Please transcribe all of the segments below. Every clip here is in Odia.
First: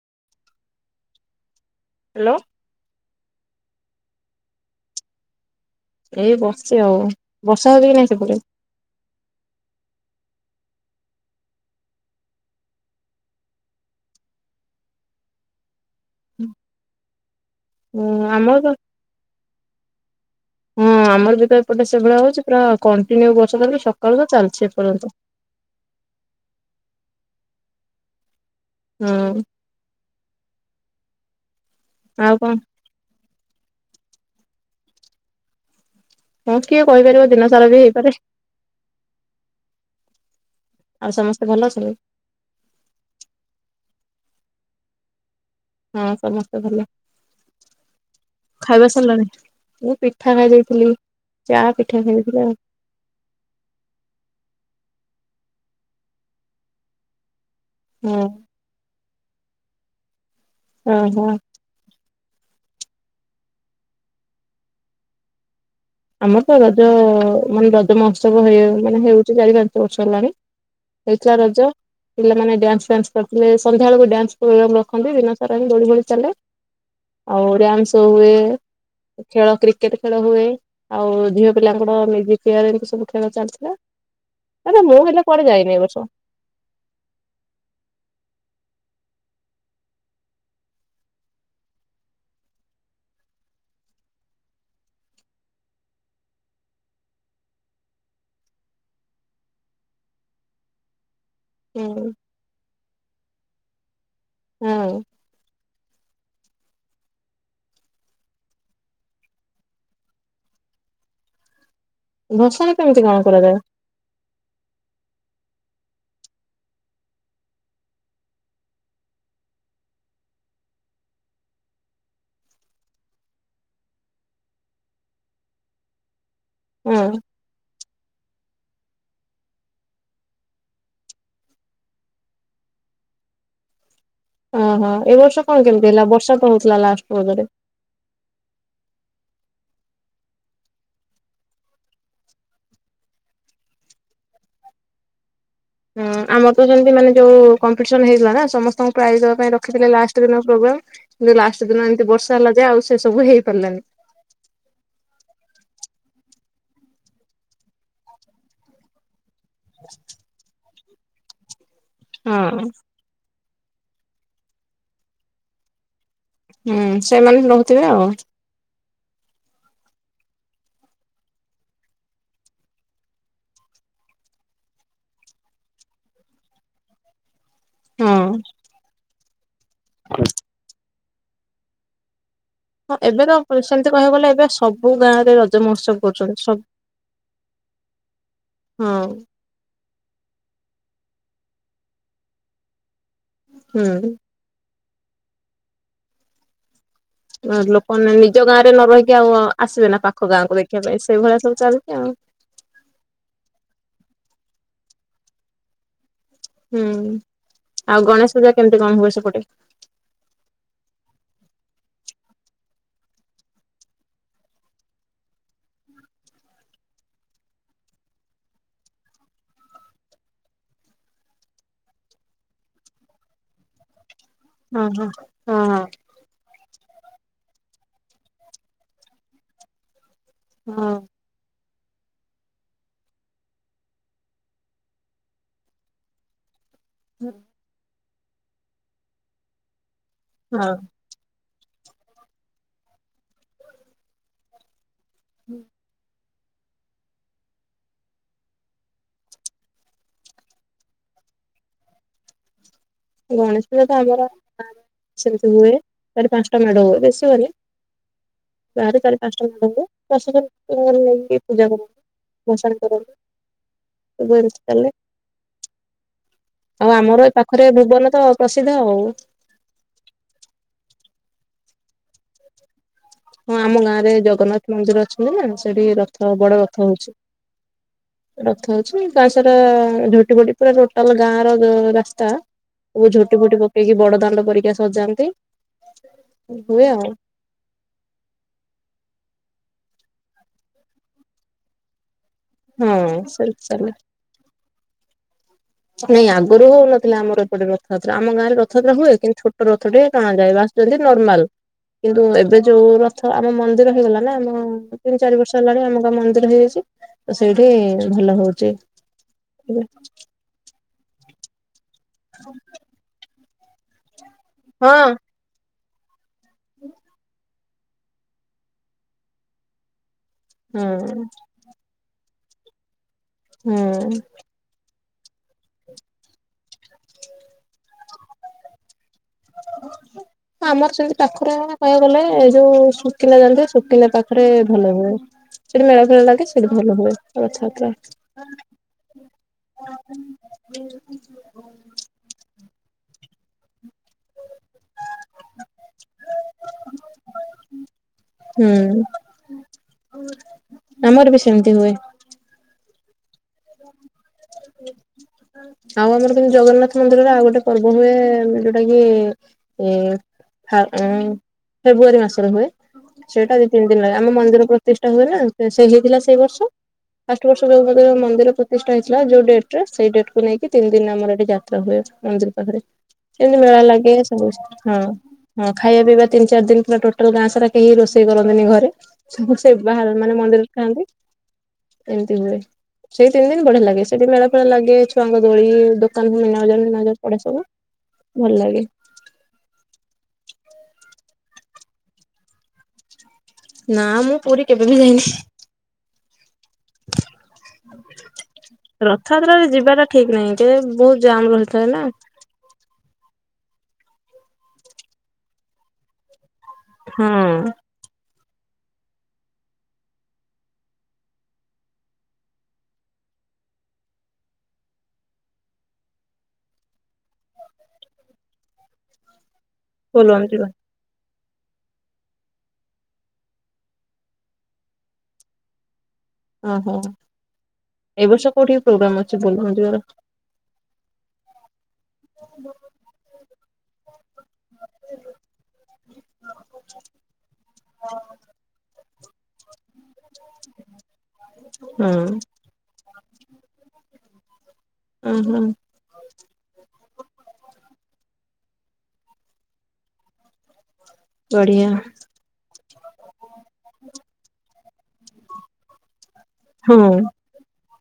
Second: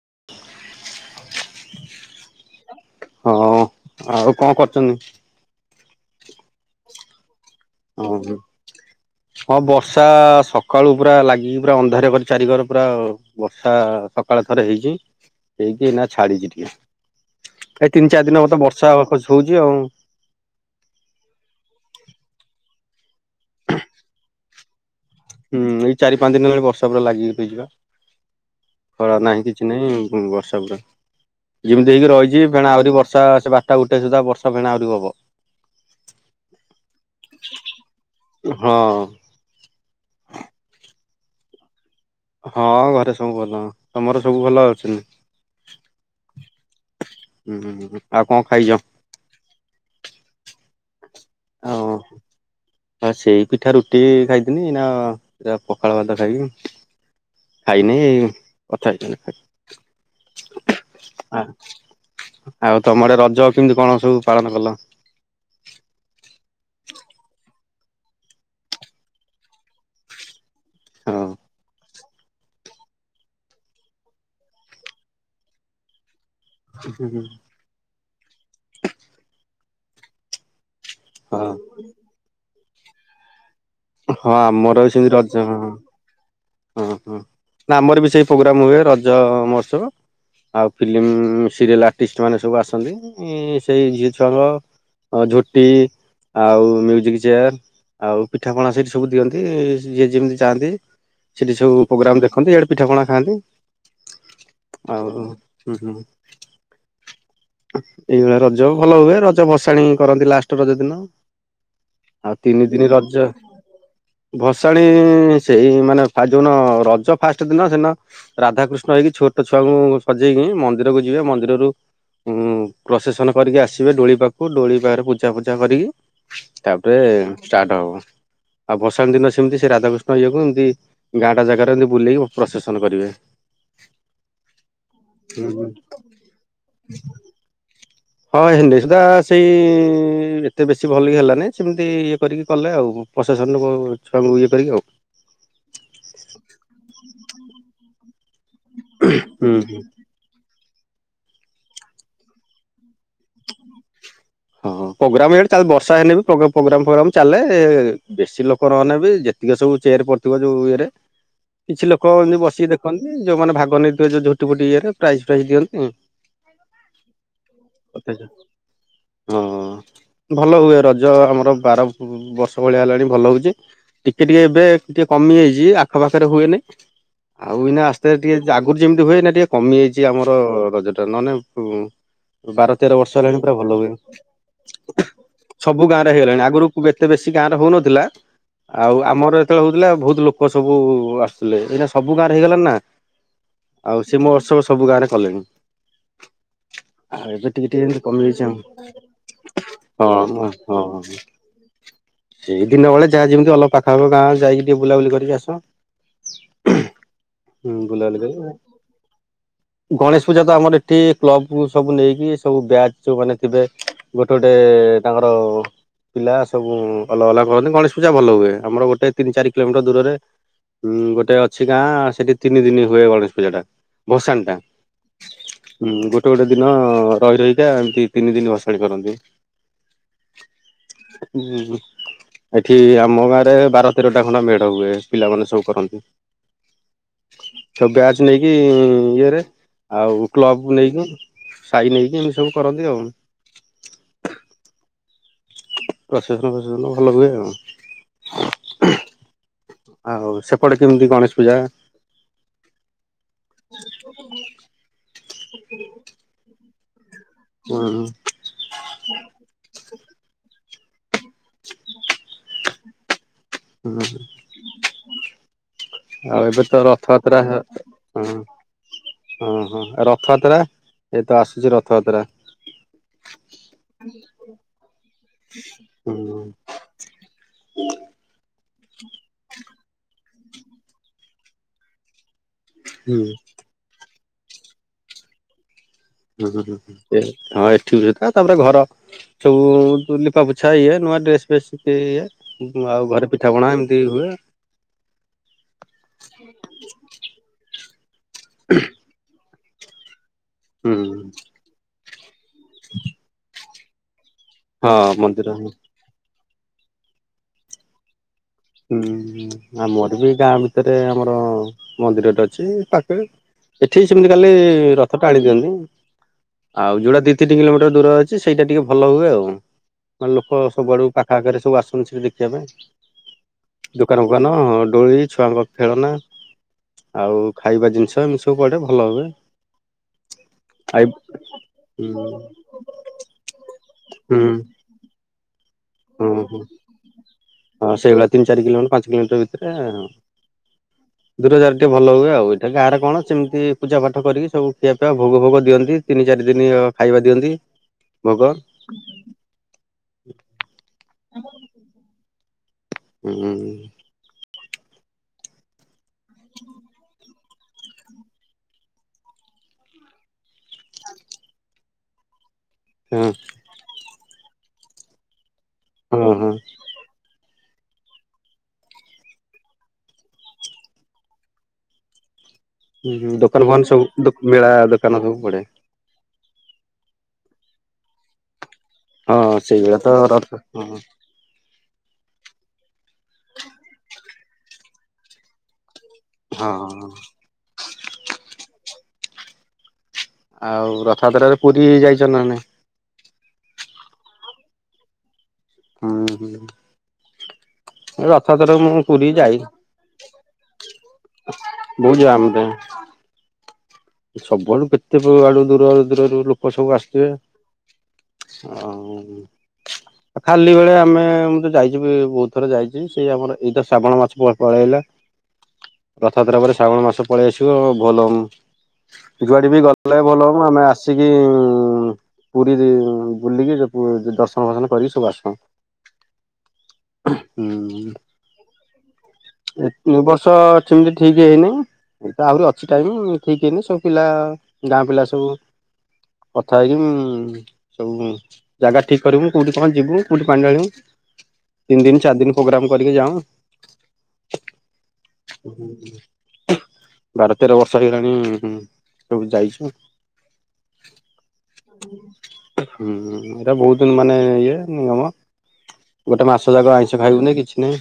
[inaudible] ହ୍ୟାଲୋ। ହଁ ଆଉ କଣ କରୁଚନି? ଏଇ ବସିଚି ଆଉ। ବର୍ଷା ହଉଛି କି ନାଇଁ ଓ ହ ସେପଟେ? ହଁ ବର୍ଷା ସ ସକାଳୁ ପୁରା ଲାଗିକି ପୁରା ଅନ୍ଧାରିଆ କରି ଚାରିିକର ପୁରା ବର୍ଷା ସକାଳେ ଥରେ ହେଇଚି। ହେଇକି ଏଇନା ଛାଡିଚି ଟିକେ। ଏଇ ହଁ ତିନି ଚାରି ଦିନି ହବ ଆମର ତ ବର୍ଷା ଖସ ହଉଚି ଆଉ। ହଁ ଆମର ବି ତ ଏପଟେ ସେଭଳିଆ ହଉଚି ପୁରା କଣ୍ଟିନ୍ୟୁ ବର୍ଷା [unintelligible] ସକାଳୁ ତ ଚାଲିଚି ଏପର୍ଯ୍ୟନ୍ତ। ହୁଁ ଏଇ ଚାରି ପାଞ୍ଚ ଦିନ ହେଲାଣି ବର୍ଷା ପୁରା ଲାଗିକି ହେଇଚି ବା। ଖରା ହୁଁ ନାହିଁ କିଛି ନାହିଁ ବର୍ଷା ପୁରା। ଯେମିତି ହେଇକି ଆଉ ରହିଛି କଣ ଫେଣା ଆହୁରି ବର୍ଷା, ସେ ବାରଟା ଗୋଟେ ସୁଦ୍ଧା ବର୍ଷା ଫେଣା ଆହୁରି ହବ। ହଁ କିଏ କହିପାରିବ ଦିନ ସାରା ବି ହେଇପାରେ। ହଁ ଆଉ ସମସ୍ତେ ଭଲ ଅଛନ୍ତି? ହଁ ଘରେ ସବୁ ଭଲ ତମର ସବୁ ଭଲ ଅଛି ହଁ ସମସ୍ତେ ଭଲ ହୁଁ ଆଉ କଣ ଖାଇଛ? ଖାଇବା ସରିଲାଣି ମୁଁ ଖାଇବା ଯାଇଥିଲି ଓ ବା ସେଇ ପିଠା ରୁଟି ଖାଇଥିନି ଇନା ଯାଉ ପଖାଳ ଭାତ ଖାଇବି ଖାଇନି ଏଇ ହଁ। କଥା ହେଇ [unintelligible] ଓ ହୋ ଆଉ ତମ ଆଡେ ରଜ କେମିତି କଣ ସବୁ ପାଳନ କଲ ଆମର ତ ରଜ ମାନେ ରଜ ମହୋତ୍ସବ ମାନେ ହଉଛି ଚାରି ପାଞ୍ଚ ବର୍ଷ ହେଲାଣି ହଁ ହେଇଥିଲା ରଜ ପିଲାମାନେ ଡ୍ୟାନ୍ସ ଫ୍ୟାନ୍ସ କରିଥିଲେ ସନ୍ଧ୍ୟାବେଳ ଡାନ୍ସ ପ୍ରୋଗ୍ରାମ ରଖନ୍ତି ଦିନ ସାରା ଦୋଳି ଫଳି ଚାଲେ ଆଉ ଡ୍ୟାନ୍ସ ହୁଏ ଖେଳ କ୍ରିକେଟ ଖେଳ ହୁଏ ଆଉ ହଁ ଝିଅ ପିଲାଙ୍କର ମ୍ୟୁଜିକ ଚେୟାର ଏମିତି ସବୁ ଖେଳ ଚାଲିଛି ହଁ ଆମର ସେମତି ରଜ ହଁ ଯାଇନି ଏ ବର୍ଷ। ଓଁ ହଁ ଆାମର ବି ସେଇ ପ୍ରୋଗ୍ରାମ ହୁଏ ରଜ ମହୋତ୍ସବ ଆଉ ଫିଲ୍ମ ସିରିଏଲ ଆର୍ଟିଷ୍ଟ ମାନେ ସବୁ ଆସନ୍ତି ସେଇ ଝିଅ ଛୁଆଙ୍କ ହ ଝୋଟି ଆଉ ମ୍ୟୁଜିକ ଚେୟାର ଆଉ ପିଠା ପଣା ସେଠି ସବୁ ଦିଅନ୍ତି ଯିଏ ଯେମିତି ଯାଆନ୍ତି ସେଠି ସବୁ ହୁଁ ପ୍ରୋଗ୍ରାମ ଦେଖନ୍ତି ଇଆଡେ ପିଠା ପଣା ଖାଆନ୍ତି ହଁ ଆଉ ହୁଁ ହୁଁ [unintelligible] ଏଇଭଳିଆ ରଜ ଭଲ ହୁଏ ରଜ ଭସାଣି କରନ୍ତି ଲାଷ୍ଟ ରଜ ଦିନ ଆଉ ତିନି ଭସାଣି ଦିନ କେମିତି କଣ ରଜ କରାଯାଏ? ଭସାଣି ସେଇ ମାନେ ଫାଷ୍ଟ ଦିନ ରଜ ଫାଷ୍ଟ ଦିନ ସେଦିନ ରାଧାକୃଷ୍ଣ ହେଇକି ଛୋଟ ଛୁଆଙ୍କୁ ସଜେଇକି ମନ୍ଦିରକୁ ଯିବେ ମନ୍ଦିରରୁ ଉଁ ପ୍ରସେସନ କରିକି ଆସିବେ ଦୋଳି ପାଖକୁ ଦୋଳି ପାଖରେ ପୂଜା ଫୂଜା କରିକି ତାପରେ ହଁ ଷ୍ଟାର୍ଟ ହବ ଆଉ ଭସାଣି ଦିନ ସେମିତି ସେ ରାଧାକୃଷ୍ଣ ଇଏକୁ ଏମିତି ଗାଁଟା ଜାଗାରେ ଏମିତି ବୁଲେଇକି ପ୍ରଶେସନ କରିବେ ଓହୋ ଏ ବର୍ଷ ହୁଁ ହୁଁ। କଣ କେମିତି ହେଲା ବର୍ଷା ତ ହଉଥିଲା ଲାଷ୍ଟ ର ହଁ ହେଡି ସୁଧା ସେଇ ଏତେ ବେଶୀ ଭଲ ହେଲାନି ସେମିତି ଇଏ କରିକି କଲେ ଆଉ ପ୍ରଶାସନ ଛୁଆଙ୍କୁ ଇଏ କରିକି ଆଉ ହୁଁ ଆମର ତ ସେମିତି ମାନେ ଯୋଉ କମ୍ପିଟିସନ ହେଇଥିଲା ନା ସମସ୍ତଙ୍କୁ ପ୍ରାଇଜ୍ ଦେବା ହୁଁ ପାଇଁ ହୁଁ। ରଖିଥିଲେ ଲାଷ୍ଟ ଦିନ ପ୍ରୋଗ୍ରାମ୍ କିନ୍ତୁ ଲାଷ୍ଟ ଦିନ ଏମିତି ବର୍ଷା ହେଲା ଯେ ଆଉ ସେ ସବୁ ହେଇ ପାରିଲାନି ହଁ ପ୍ରୋଗ୍ରାମଇ ଚା ବର୍ଷା ହେଇନି ବି ପ୍ରୋଗ୍ରାମ ଫୋଗ୍ରାମ ଚାଲେ ବେଶୀ ଲୋକ ନହେନେ ବି ଯେ ଇଏ ସବୁ ଚେୟାର ପଡିିବ ଯୋଉ ଇଏରେ କିଛି ଲୋକ ଏମିତି ହଁ ବସିକି ଦେଖନ୍ତି ଯୋଉମାନେ ଭାଗ ନେଇଥିବ ଯୋଉ ଝୋଟି ଫୁଟି ଇଏରେ ପ୍ରାଇଜ୍ ଫାଇଜ୍ ଦିଅନ୍ତି ହୁଁ ସେମାନେ ବି ରହୁଥିବେ ଆଉ ହଁ [unintelligible] ଭଲ ହୁଏ ରଜ ଆମର ବାର ବର୍ଷ ଭଳିଆ ହେଲାଣି ଭଲ ହଉଚି ଟିକେ ଟିକେ ଏବେ ଟିକେ କମି ଯାଇଛି ଆଖ ପାାଖରେ ହୁଏନି ଆଉ ଏଇନା ଆସ୍ତେ ହଁ। ଆସ୍ତେ ଟିକେ ଆଗରୁ ଯେମିତି ହୁଏ ନା ଟିକେ କମିଯାଇଛି ଆମର ରଜ ନହେନେ ବାର ହଁ ତେର ବର୍ଷ ଏବେ ତ ହେଲାଣି ପୁରା ଭଲ ସେମିତି ହୁଏ କହିବାକୁ ଗଲେ ଏବେ ସବୁ ଗାଁ ରେ ରଜ ସବୁ ମହୋତ୍ସବ ଗାଁ ରେ କରୁଛନ୍ତି ହେଇଗଲାଣି ସବୁ ଆଗରୁ ଏତେ ବେଶୀ ଗାଁ ରେ ହଉନଥିଲା ଆଉ ହଁ ଆମର ଯେତେବେଳେ ହଉଥିଲା ବହୁତ ଲୋକ ସବୁ ଆସୁଥିଲେ ଏଇଟା ସବୁ ଗାଁରେ ହେଇଗଲାଣି ନା ଆଉ ହୁଁ ସେ ମହୋତ୍ସବ ସବୁ ଗାଁରେ କଲେଣି ଆଉ ଏବେ ଟିକେ ଟିକେ ଲୋକମାନେ କମି ଯାଇଛି ନିଜ ଗାଁ ରେ ନ ଆଉ ରହିକି ଆଉ ଆସିବେ ନା ହଁ ପାଖ ହଁ ଗାଁକୁ ଦେଖିବା ହଁ ପାଇଁ ସେଇଭଳିଆ ସବୁ ଚାଲିଛି ଆଉ ସେଇ ଦିନ ବେଳେ ଯାହା ଯେମିତି ଗଲ ପାଖାପାଖ ଗାଁ ଯାଇକି ଟିକେ ବୁଲାବୁଲି କରିକି ଆସ ହୁଁ ହୁଁ ଆଉ ବୁଲାବୁଲି ଗଣେଶ ପୂଜା କେମିତି କଣ ହୁଏ ସେପଟେ? ଗଣେଶ ପୂଜା ତ ଆମର ଏଠି କ୍ଲବ ସୁ ସବୁ ନେଇକି ସବୁ ବ୍ୟାଜ ଯୋଉ ମାନେ ଥିବେ ଗୋଟେ ଗୋଟେ ତାଙ୍କର ପିଲା ସବୁ ଅଲଗା ଅଲଗା କରନ୍ତି ଗଣେଶ ପୂଜା ଭଲ ହୁଏ ଆମର ଗୋଟେ ତିନି ଚାରି କିଲୋମିଟର ଦୂରରେ ହୁଁ ଗୋଟେ ଅଛି ଗାଁ ସେଠି ତିନି ଦିନ ହୁଏ ଗଣେଶ ପୂଜା ଟା। ଭସାଣିଟା ହଁ ହଁ ଗୋଟେ ଗୋଟେ ଦିନ ରହି ରହି କା ଦି ତିନି ଦିନ ଭସା ଭସାଣି କରନ୍ତି। ହଁ ଏଠି ଆମ ଗାଁ ରେ ବାର ତେରଟା ଖଣ୍ଡା ମେଢ ହୁଏ ପିଲାମାନେ ସବୁ କରନ୍ତି। ହଁ ସବୁ ବ୍ୟାଚ ନେଇକି ଇଏରେ ଆଉ ହଁ କ୍ଲବ ନେଇକି। ସାଇ ନେଇକି ଏମିତି ସବୁ କରନ୍ତି ଆଉ। ହୁଁ। ପ୍ରସେସନ ପ୍ରସେସନ ଭଲ ହୁଏ ଆଉ। ଆଉ ସେପଟେ କେମିତି ଗଣେଶ ପୂଜା ଗଣେଶ ପୂଜା ତ ଆମର ସେମିତି ହୁଏ ଚାରି ପାଞ୍ଚଟା ମେଢ ହୁଏ ବେଶୀ ହୁଏନି ଉଁ ଗାଁ ରେ ଚାରି ପାଞ୍ଚଟା ମେଢ଼ ହୁଏ ପ୍ରସେସନ୍ ଦିନରେ ହୁଏ। କି ପୂଜା କରନ୍ତି ଭସାଣ କରନ୍ତି। ହୁଁ ସବୁ ଏମିତି ଚାଲେ ଆଉ ଏବେ ତ ଆମର ଏ ରଥଯାତ୍ରା ହଁ ପାଖରେ ଭୁବନ ତ ପ୍ରସିଦ୍ଧ ଆଉ ହଁ ହଁ ରଥଯାତ୍ରା। ଏ ତ ଆସୁଛି ରଥଯାତ୍ରା। ହଁ ଆମ ଗାଁ ରେ ଜଗନ୍ନାଥ ମନ୍ଦିର ହେ ନା ସେଠି ହୁଁ ରଥ ବଡ଼ ରଥ ହଉଛି ରଥ ହଉଛି ଗାଁ ସାରା ଝୋଟି ଭଟି ପୁରା ଟୋଟାଲ ଗାଁ ର ରାସ୍ତା ସବୁ ହୁଁ ଝୋଟି ଫୋଟି ପକେଇକି ବଡ ଦାଣ୍ଡ ପରିକା ସଜାନ୍ତି। ହୁଁ ହ ହୁଁ ହୁଏ ହୁଁ ଆଉ। ସେ ହଁଏ [unintelligible] ତାପରେ ଘର ସବୁ ଲିପାପୋଛା ଇଏ ନୂଆ ଡ୍ରେସ୍ ଫ୍ରେସ୍ ଇଏ। ଆଉ ହଁ ଘରେ ସେ ପିଠା ପଣା ଚାଲେ ଏମିତି ହୁଏ। ନାଇଁ ଆଗରୁ ହଉନଥିଲା ଆମର ଏପଟେ ରଥଯାତ୍ରା ଆମ ଗାଁ ରେ ରଥଯାତ୍ରା ହୁଏ କିନ୍ତୁ ଛୋଟ ରଥ ଟେ ଟଣାଯାଏ ହୁଁ ବାସୁଛନ୍ତି ନର୍ମାଲ କିନ୍ତୁ ଏବେ ଯୋଉ ରଥ ଆମ ମନ୍ଦିର ହେଇଗଲା। ହେ ଆମ ହଁ ତିନି ଚାରି ମନ୍ଦିର ବର୍ଷ ହୁଁ ହେଲାଣି ଆମ ମନ୍ଦିର ହେଇଯାଇଛି ତ ସେଇଠି ଭଲ ହଉଛି। ହୁଁ ଏବେ ଆମୋର ବି ଗାଁ ଭିତରେ ଆମର ମନ୍ଦିରରେ ଅଛି ପାଖରେ। ଏଠି ସେମିତି କାଲି ହଁ ରଥ ଟା ଆଣି ଦିଅନ୍ତି। ଆଉ ଯୋଉଟା ଦି ତିନି କିଲୋମିଟର ଦୂର ଅଛି ସେଇଟା ଟିକେ ଭଲ ହୁଏ ଆଉ। ମାନେ ଲୋକ ହଁ ସବୁଆଡୁ ପାଖ ପାଖରେ ସବୁ ଆସୁନ ସେଠି ଦେଖିବା ପାଇଁ ହଁ। ଦୋକାନ ଫୋକାନ ଅଁ ଦୋଳି ଛୁଆଙ୍କ ଖେଳନା ଆଉ ଖାଇବା ଜିନିଷ ଏମିତି ସବୁ ପଡ଼େ ଭଲ ହୁଏ। [unintelligible] ଆମର ଆଇ ସେମିତି ପାଖରେ କହିବାକୁ ଗଲେ ହୁଁ ଏ ଯୋଉ ସୁକିନ୍ଦା ଯାଆନ୍ତି ସୁକିନ୍ଦା ହୁଁ ପାଖରେ ଭଲ ହୁଏ। ସେଠି ମେଳା ଫେଳା ହୁଁ ଲାଗେ ହୁଁ ସେଠି ଭଲ ହୁଏ ହଁ ସେଇଭଳିଆ ତିନି ଚାରି କିଲୋମିଟର ପାଞ୍ଚ କିଲୋମିଟର ଭିତରେ ରଥଯାତ୍ରା। ଦୂର ଯାଗାରେ ଟିକେ ଭଲ ହୁଏ ଆଉ ଏଇଟା କାହାର କଣ ସେମିତି ପୂଜା ପାଠ କରିକି ସବୁ ଖିଆ ପିଇବା ଭୋଗ ଭୋଗ ଦିଅନ୍ତି ତିନି ଚାରି ଦିନ ଖାଇବା ଦିଅନ୍ତି। ଭୋଗୋ। ହୁଁ ଆମର ବି ସେମିତି ହୁଏ। ହୁଁ [inaudible] ଆଉ ଆମର କେମତି ଜଗନ୍ନାଥ ମନ୍ଦିରର ଆଉ ଗୋଟେ ପର୍ବ ହୁଏ ଯୋଉଟା କି ଏ ହା ଫେବୃଆାରୀ ମାସରେ ହୁଏ ହଁ ସେଇଟା ଦି ତିନି ଦିନ ଲାଗେ ଆମ ମନ୍ଦିର ପ୍ରତିଷ୍ଠା ହୁଏ ନା। ସେ ହେଇଥିଲା ହଁ ସେଇ ହଁ ବର୍ଷ ଫାଷ୍ଟ ବର୍ଷ ଜଗନ୍ନାଥ ମନ୍ଦିର। ପ୍ରତିଷ୍ଠା ହେଇଥିଲା ଯୋଉ ଡେଟ୍ ରେ ସେ ଡେଟ୍ କୁ ନେଇକି ତିନି ଦିନ ଆମର ଏଠି ଯାତ୍ରା ହୁଏ ମନ୍ଦିର। ପାଖରେ ସେମତି ଦୋକାନ ଫୋକାନ ମେଳା ଲାଗେ ସବୁ ମେଳା ହଁ ଦୋକାନ ସବୁ ପଡେ ହଁ ଖାଇବା ପିଇବା ତିନ ଚାର ଦିନ ପୁରା ଟୋଟାଲ ଗାଁ ସାରା କେହିି ରୋଷେଇ କରନ୍ତିନି ଘରେ। ହଁ ସେ ସେଇଭଳିଆ ବାହାର ତ ମାନେ ରଥ ମନ୍ଦିର ହଁ ଖାଆନ୍ତି। ଏମିତି ହୁଏ ସେଇ ତିନି ଦିନ ବଢିଆ ଲାଗେ ସେଠି ମେଳା ଫେଳା ଲାଗେ ଛୁଆଙ୍କ ଦୋଳିଇ ମିନା ହଁ ବଜାର ପଡ଼େ ସବୁ ଭଲ ଲାଗେ। ଆଉ ରଥଯାତ୍ରାରେ ପୁରୀ ଯାଇଚନା ନାଇଁ। ନା ମୁଁ ପୁରୀ କେବେ ବି ଯାଇନି। ହୁଁ ହୁଁ। ରଥଯାତ୍ରାରେ ମୁଁ ପୁରୀ ଯାଇ ରଥଯାତ୍ରାରେ ଯିବାଟା ଠିକ ନାହିଁ କେ ବୋହୁତ ଜାମ ରହିଥାଏ ନା। ସବୁଆଠୁ କେତେ କଉ ଆଡ଼ୁ ଦୂରଆଡୁ ଦୂରରୁ ଲୋକ ସବୁ ହଁ ଆସିିଥିବେ। ଆଉ ଖାଲି ବେଳେ ଆମେ ମୁଁ ତ ଯାଇଚି ବି-ବୋହୁତ ଥର ଯାଇଚି ସେଇ ଆମର ଏଇ ତ ଶ୍ରାବଣ ମାସ ପଳେଇଆଇଲା। ରଥଯାତ୍ରା ପରେ ଶ୍ରାବଣ ମାସ ପଳେଇ ଆସିବ ଭୋଲବମ୍ୱ ଯୁଆଡି ବି ଗଲେ ବୋଲବମ ଭୋଲବମ୍ୱ ଯିବା ଆମେ ଆସିକି କି ପୁରୀ ରେ ବୁଲିକି ଜ ଦ-ଦର୍ଶନ ଫର୍ସନ କରିକି ସବୁ ଆସୁ। ଓହୋ। ହୁଁ ଏ ଏ ବର୍ଷ କୋଉଠି ପ୍ରୋଗ୍ରାମ ଅଛି ବୋଲବମ ଯିବାର ବର୍ଷ ସେମିତି ଠିକ୍ ହେଇନି। ଏଇ ତ ଆହୁରି ଅଛି ଟାଇମ। ଠିକ ହେଇନି ସବୁ ପିଲା ଗାଁ ପିଲା ସବୁ କଥା ହେଇକି ଉଁ ସବୁ ଜାଗା ଠିକ କରିମୁଁ କୋଉଠି କଣ ଯିବୁ କୋଉଠି ପାଣି ଢ଼ାଳିବୁ। ତିନି ହଁ ଦିନ ଚାରି ଦିନ ପ୍ରୋଗ୍ରାମ କରିକି ଯାଉଁ। ଓହୋ ବାର ତେର ବର୍ଷ ହେଇଗଲାଣି ସବୁ ଯାଇଚୁ। ବଢିଆ ହୁଁ ଏଇରା ବୋହୁତ ମାନେ ଇଏ ଉଁ ନା ମ ଗୋଟେ ମାସ ଯାକ ହଁ ଆଇଁଷ ଖାଇବୁନି କିଛି ନାହିଁ।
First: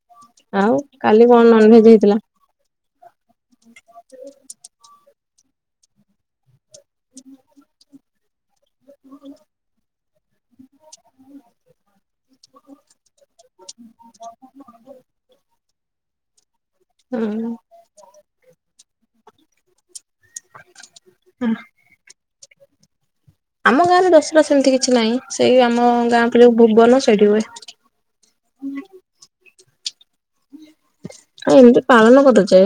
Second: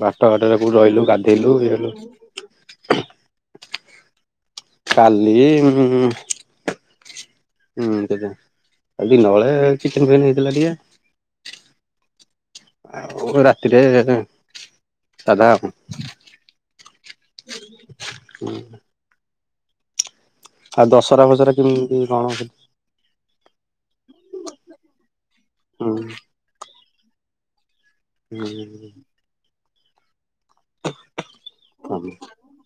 ବାଟଘାଟରେ ଆଉ କୋଉଠି ରହିଲୁ କାଲି କଣ ଗାଧେଇଲୁ ଇଏ ନନଭେଜ ହେଇଥିଲା? ହେଲୁ। [inaudible] କାଲି ଉଁ ହୁଁ ଦେବେ ଦିନବେଳେ ଚିକେନ ଫିକେନ ହେଇଥିଲା ଟିକେ। ଆଉ ରାତିରେ ସାଧା ଆଉ। ହଁ ହୁଁ। ଆଉ ଦଶହରା ଫସରା କେମିତି କଣ ସେଠ୍ ଆମ ଗାଁ ରେ ଦଶରା ସେମିତି କିଛି ନାହିଁ ସେଇ ଆମ ହୁଁ ଗାଁ [unintelligible] ଭୁବନ ସେଇଠି ହୁଏ। ହୁଁ। ଆ ଏମିତି ପାଳନ ହଁ କରାଯାଏ।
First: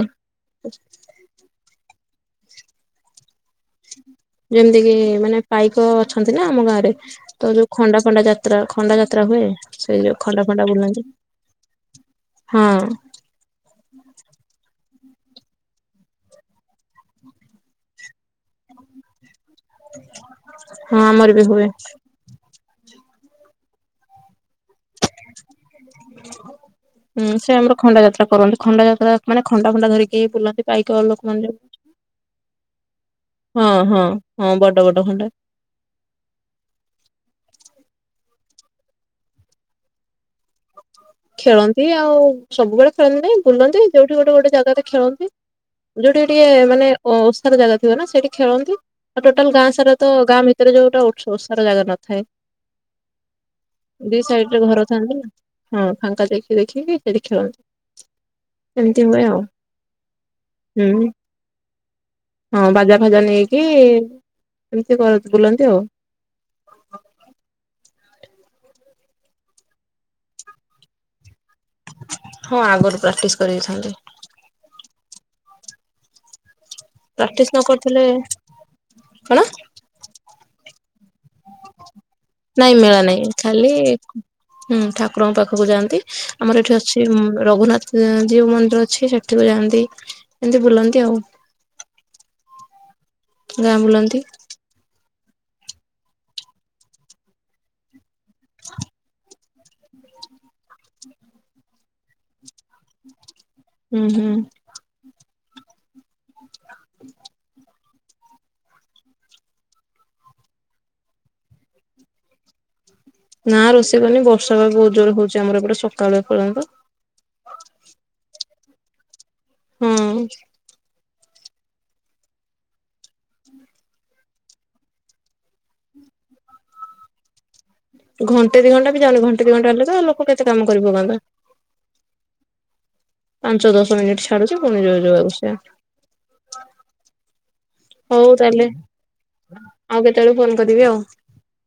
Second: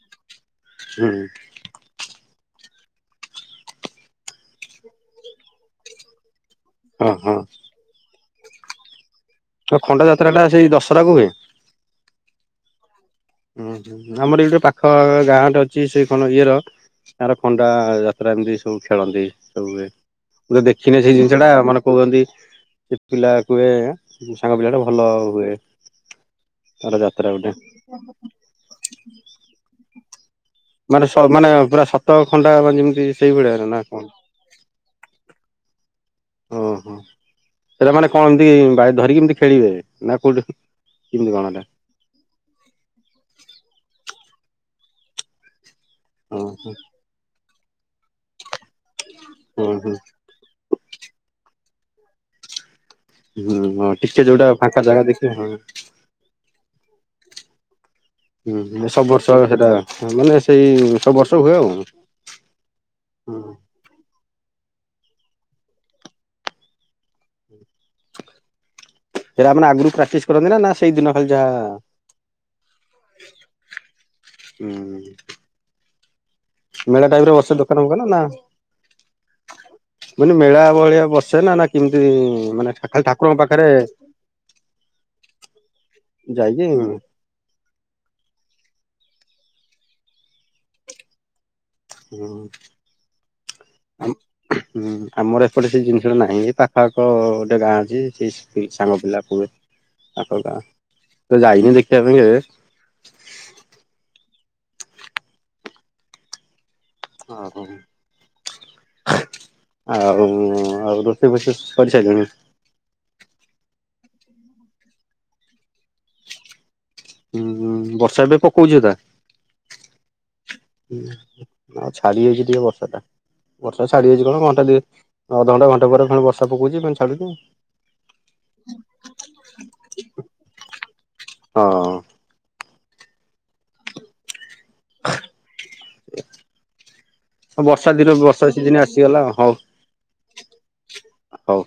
ଯେମିତି କିି ମାନେ ପାଇକ ଅଛନ୍ତି ନା ଆମ ଗାଁରେ ହଁ। ତ ଯୋଉ ଖଣ୍ଡା ଫଣ୍ଡା ଯା ଯାତ୍ରା ଖଣ୍ଡା ଯାତ୍ରା ହୁଏ ଆଉ ସେଇ ଯୋଉ ଯାତ୍ରା ଟା ଖଣ୍ଡା ସେଇ ଫଣ୍ଡା ବୁଲାନ୍ତି ଦଶହରାକୁ ହୁଏ? ହଁ। ଉଁ ହୁଁ ଆମର ଏଇ ଗୋଟେ ପାଖ ଗାଁ ଟେ ଅଛି ସେଇ ତମ ଇଏର ତାର ଖଣ୍ଡା ଯାତ୍ରା ଏମତି ସବୁ ଖେଳନ୍ତି ସବୁୁ ହୁଏ। ମୁଁ ତ ହଁ ଦେଖିନେଇଁ ସେଇ ଆମର ଜିନିଷ ବି ଟା ହୁଏ। ମାନେ କୋହୁଚନ୍ତି ସେ ପିଲା କୁହେ ସାଙ୍ଗ ପିଲାଟା ଭ ତାର ଯାତ୍ରା ହୁଁ ଗୋଟେ ସେ ଆମର ଖ ଣ୍ଡା ଯାତ୍ରା କରନ୍ତି। ଖଣ୍ଡା ଯାତ୍ରା ମାନ ଖଣ୍ଡା ଫଣ୍ଡା ଧରିକି ବୁଲ ପାଇକ ମାନେ ସ ଲୋକମାନେ ମାନେ ଯୋଉ ପୁରା ସତ ଖଣ୍ଡା ମାନେ ଯେମିତି ସେଇଭଳିଆ ହଁ ନା କଣ? ହଁ ହଁ ବଡ଼ ବଡ଼ ଖଣ୍ଡା। ତି ବା ଧରିକି ଏମିତି ଖେଳିବେ ନା କୋଉଠି କେମିତି କଣ ଏଟା? ଖେଳନ୍ତି ଆଉ ସବୁବେଳେ ଖେଳନ୍ତି ନାଇଁ ବୁଲନ୍ତି। ଯୋଉଠି ଗୋଟେ ଗୋଟେ ଜାଗାରେ ଖେଳନ୍ତି। ଯୋଉଠି ଓହୋ ଟିକେ ହୁଁ ମାନେ ଓଷାର ଜାଗା ଥିବ ନା ସେଇଠି ଖେଳନ୍ତି। ଆଉ ଟୋଟାଲ ଗାଁ ହୁଁ ସାରା ତ ଗାଁ ଭିତ ତାରେ ଯୋଉଟା ଓ ଓସାର ଜାଗା ନଥାଏ। ହୁଁ ହଁ ଦି ଟିକେ ସାଇଡ ଯୋଉଟା ରେ ଘର ଫାଙ୍କା ଜାଗା ଥାଆନ୍ତି ନା ଦେଖିବେ ହଁ। ଫାଙ୍କା ଦେଖି ଦେଖିକି ସେଠି ଖେଳନ୍ତି। ହୁଁ [unintelligible] ଏମିତି ସବୁ ହୁଏ ଆଉ। ବର୍ଷ ସେଟା ମାନେ ସେଇ ହୁଁ ସବୁ ବର୍ଷ ହୁଏ ଆଉ। ହଁ ବାଜା ଫାଜା ନେଇକି। ଏମିତି କର ବୁଲନ୍ତି ଆଉ। ଏରା ମାନେ ଆଗରୁ ପ୍ରାଟିସ୍ କରନ୍ତି ନା ସେଇ ଦିନ ଖାଲି ଟାଆ [inaudible] ହଁ ଆଗରୁ ପ୍ରାକ୍ଟିସ କରିଥାନ୍ତି ଉଁ। ପ୍ରାଟିସ୍ ନ କରିଥିଲେ ଫୋକାନ ନା କଣ ମାନେ ମେଳା ଭଳିଆ ବସେ ନା ନା କିମିତି ନାଇଁ ମାନେ ମେଳା ଖାଲି ନାଇଁ ଠାକୁରଙ୍କ ପାଖରେ ଖାଲି ହୁଁ ଠାକୁରଙ୍କ ପାଖକୁ ଯାଆନ୍ତି ଆମର ଏଠି ଯାଇକି ଅଛି ଉଁ ରଘୁନାଥ ଉଁ ଜିଉ ମନ୍ଦିର ଅଛି ସେଠ ଠାକୁ ଯାଆନ୍ତି ଏମିତି ବୁଲନ୍ତି ଆଉ। ହୁଁ। ଗାଁ ହୁଁ ବୁଲନ୍ତି। ଆମର ଏପଟେ ସେଇ ଜିନିଷଟା ନାହିଁ ଯେ ପାଖପାଖ ଗୋଟେ ଗାଁ ଅଛି ସେଇ ଶ୍ ସାଙ୍ଗ ପିଲା କୁଏ। ତାଙ୍କ ଗାଁ ତ ଯାଇନି ଦେଖିଆ ପାଇଁ ଯେ ହୁଁ ହୁଁ। ହ ଆଉ ଆଉ ରୋଷେଇ ଫୋଷେଇ କରିସାରିଲଣି? ନା ରୋଷେଇ କରନି ବର୍ଷା ବା ବହୁତ ଜୋରରେ ହଉଛି ଆମର ଏପଟେ ସକାଳୁ ଏ ପର୍ଯ୍ୟନ୍ତ। ହୁଁ ବର୍ଷା ଏବେ ପକଉଚି ଏକା। ହୁଁ। ଆ ଛାଡ଼ିି ଯାଇଚି ଟିକେ ବର୍ଷାଟା। ବର୍ଷା ଛାଡି ଯାଇଛି କଣ ଘଣ୍ଟେ ଦି ଅଧଘଣ୍ଟା ଘଣ୍ଟେ ପରେ ଫୁଣି ବର୍ଷା ପକଉଚି ପୁଣି ଛାଡୁଛି। ଘଣ୍ଟେ ଦି ଘଣ୍ଟା ବି ଯାଉନି ଘଣ୍ଟେ ଦି ଘଣ୍ଟା ହେଲେ ତ ଲୋକ କେତେ କାମ କରି ପକାନ୍ତା। ହଁ ପାଞ୍ଚ ଦଶ ମିନିଟ ଛାଡ଼ୁଚି ପୁଣି ଯୋଉ ଯୋଉଆକୁ ପୁଣି ସେଇଆ। ବର୍ଷା ଦିନ ହଉ ବର୍ଷା ତାହେଲେ ସିଜିନ ଆସିଗଲା ହଉ ଆଉ କେତେବେଳେ ଫୋନ କରିବି ଆଉ। ହଉ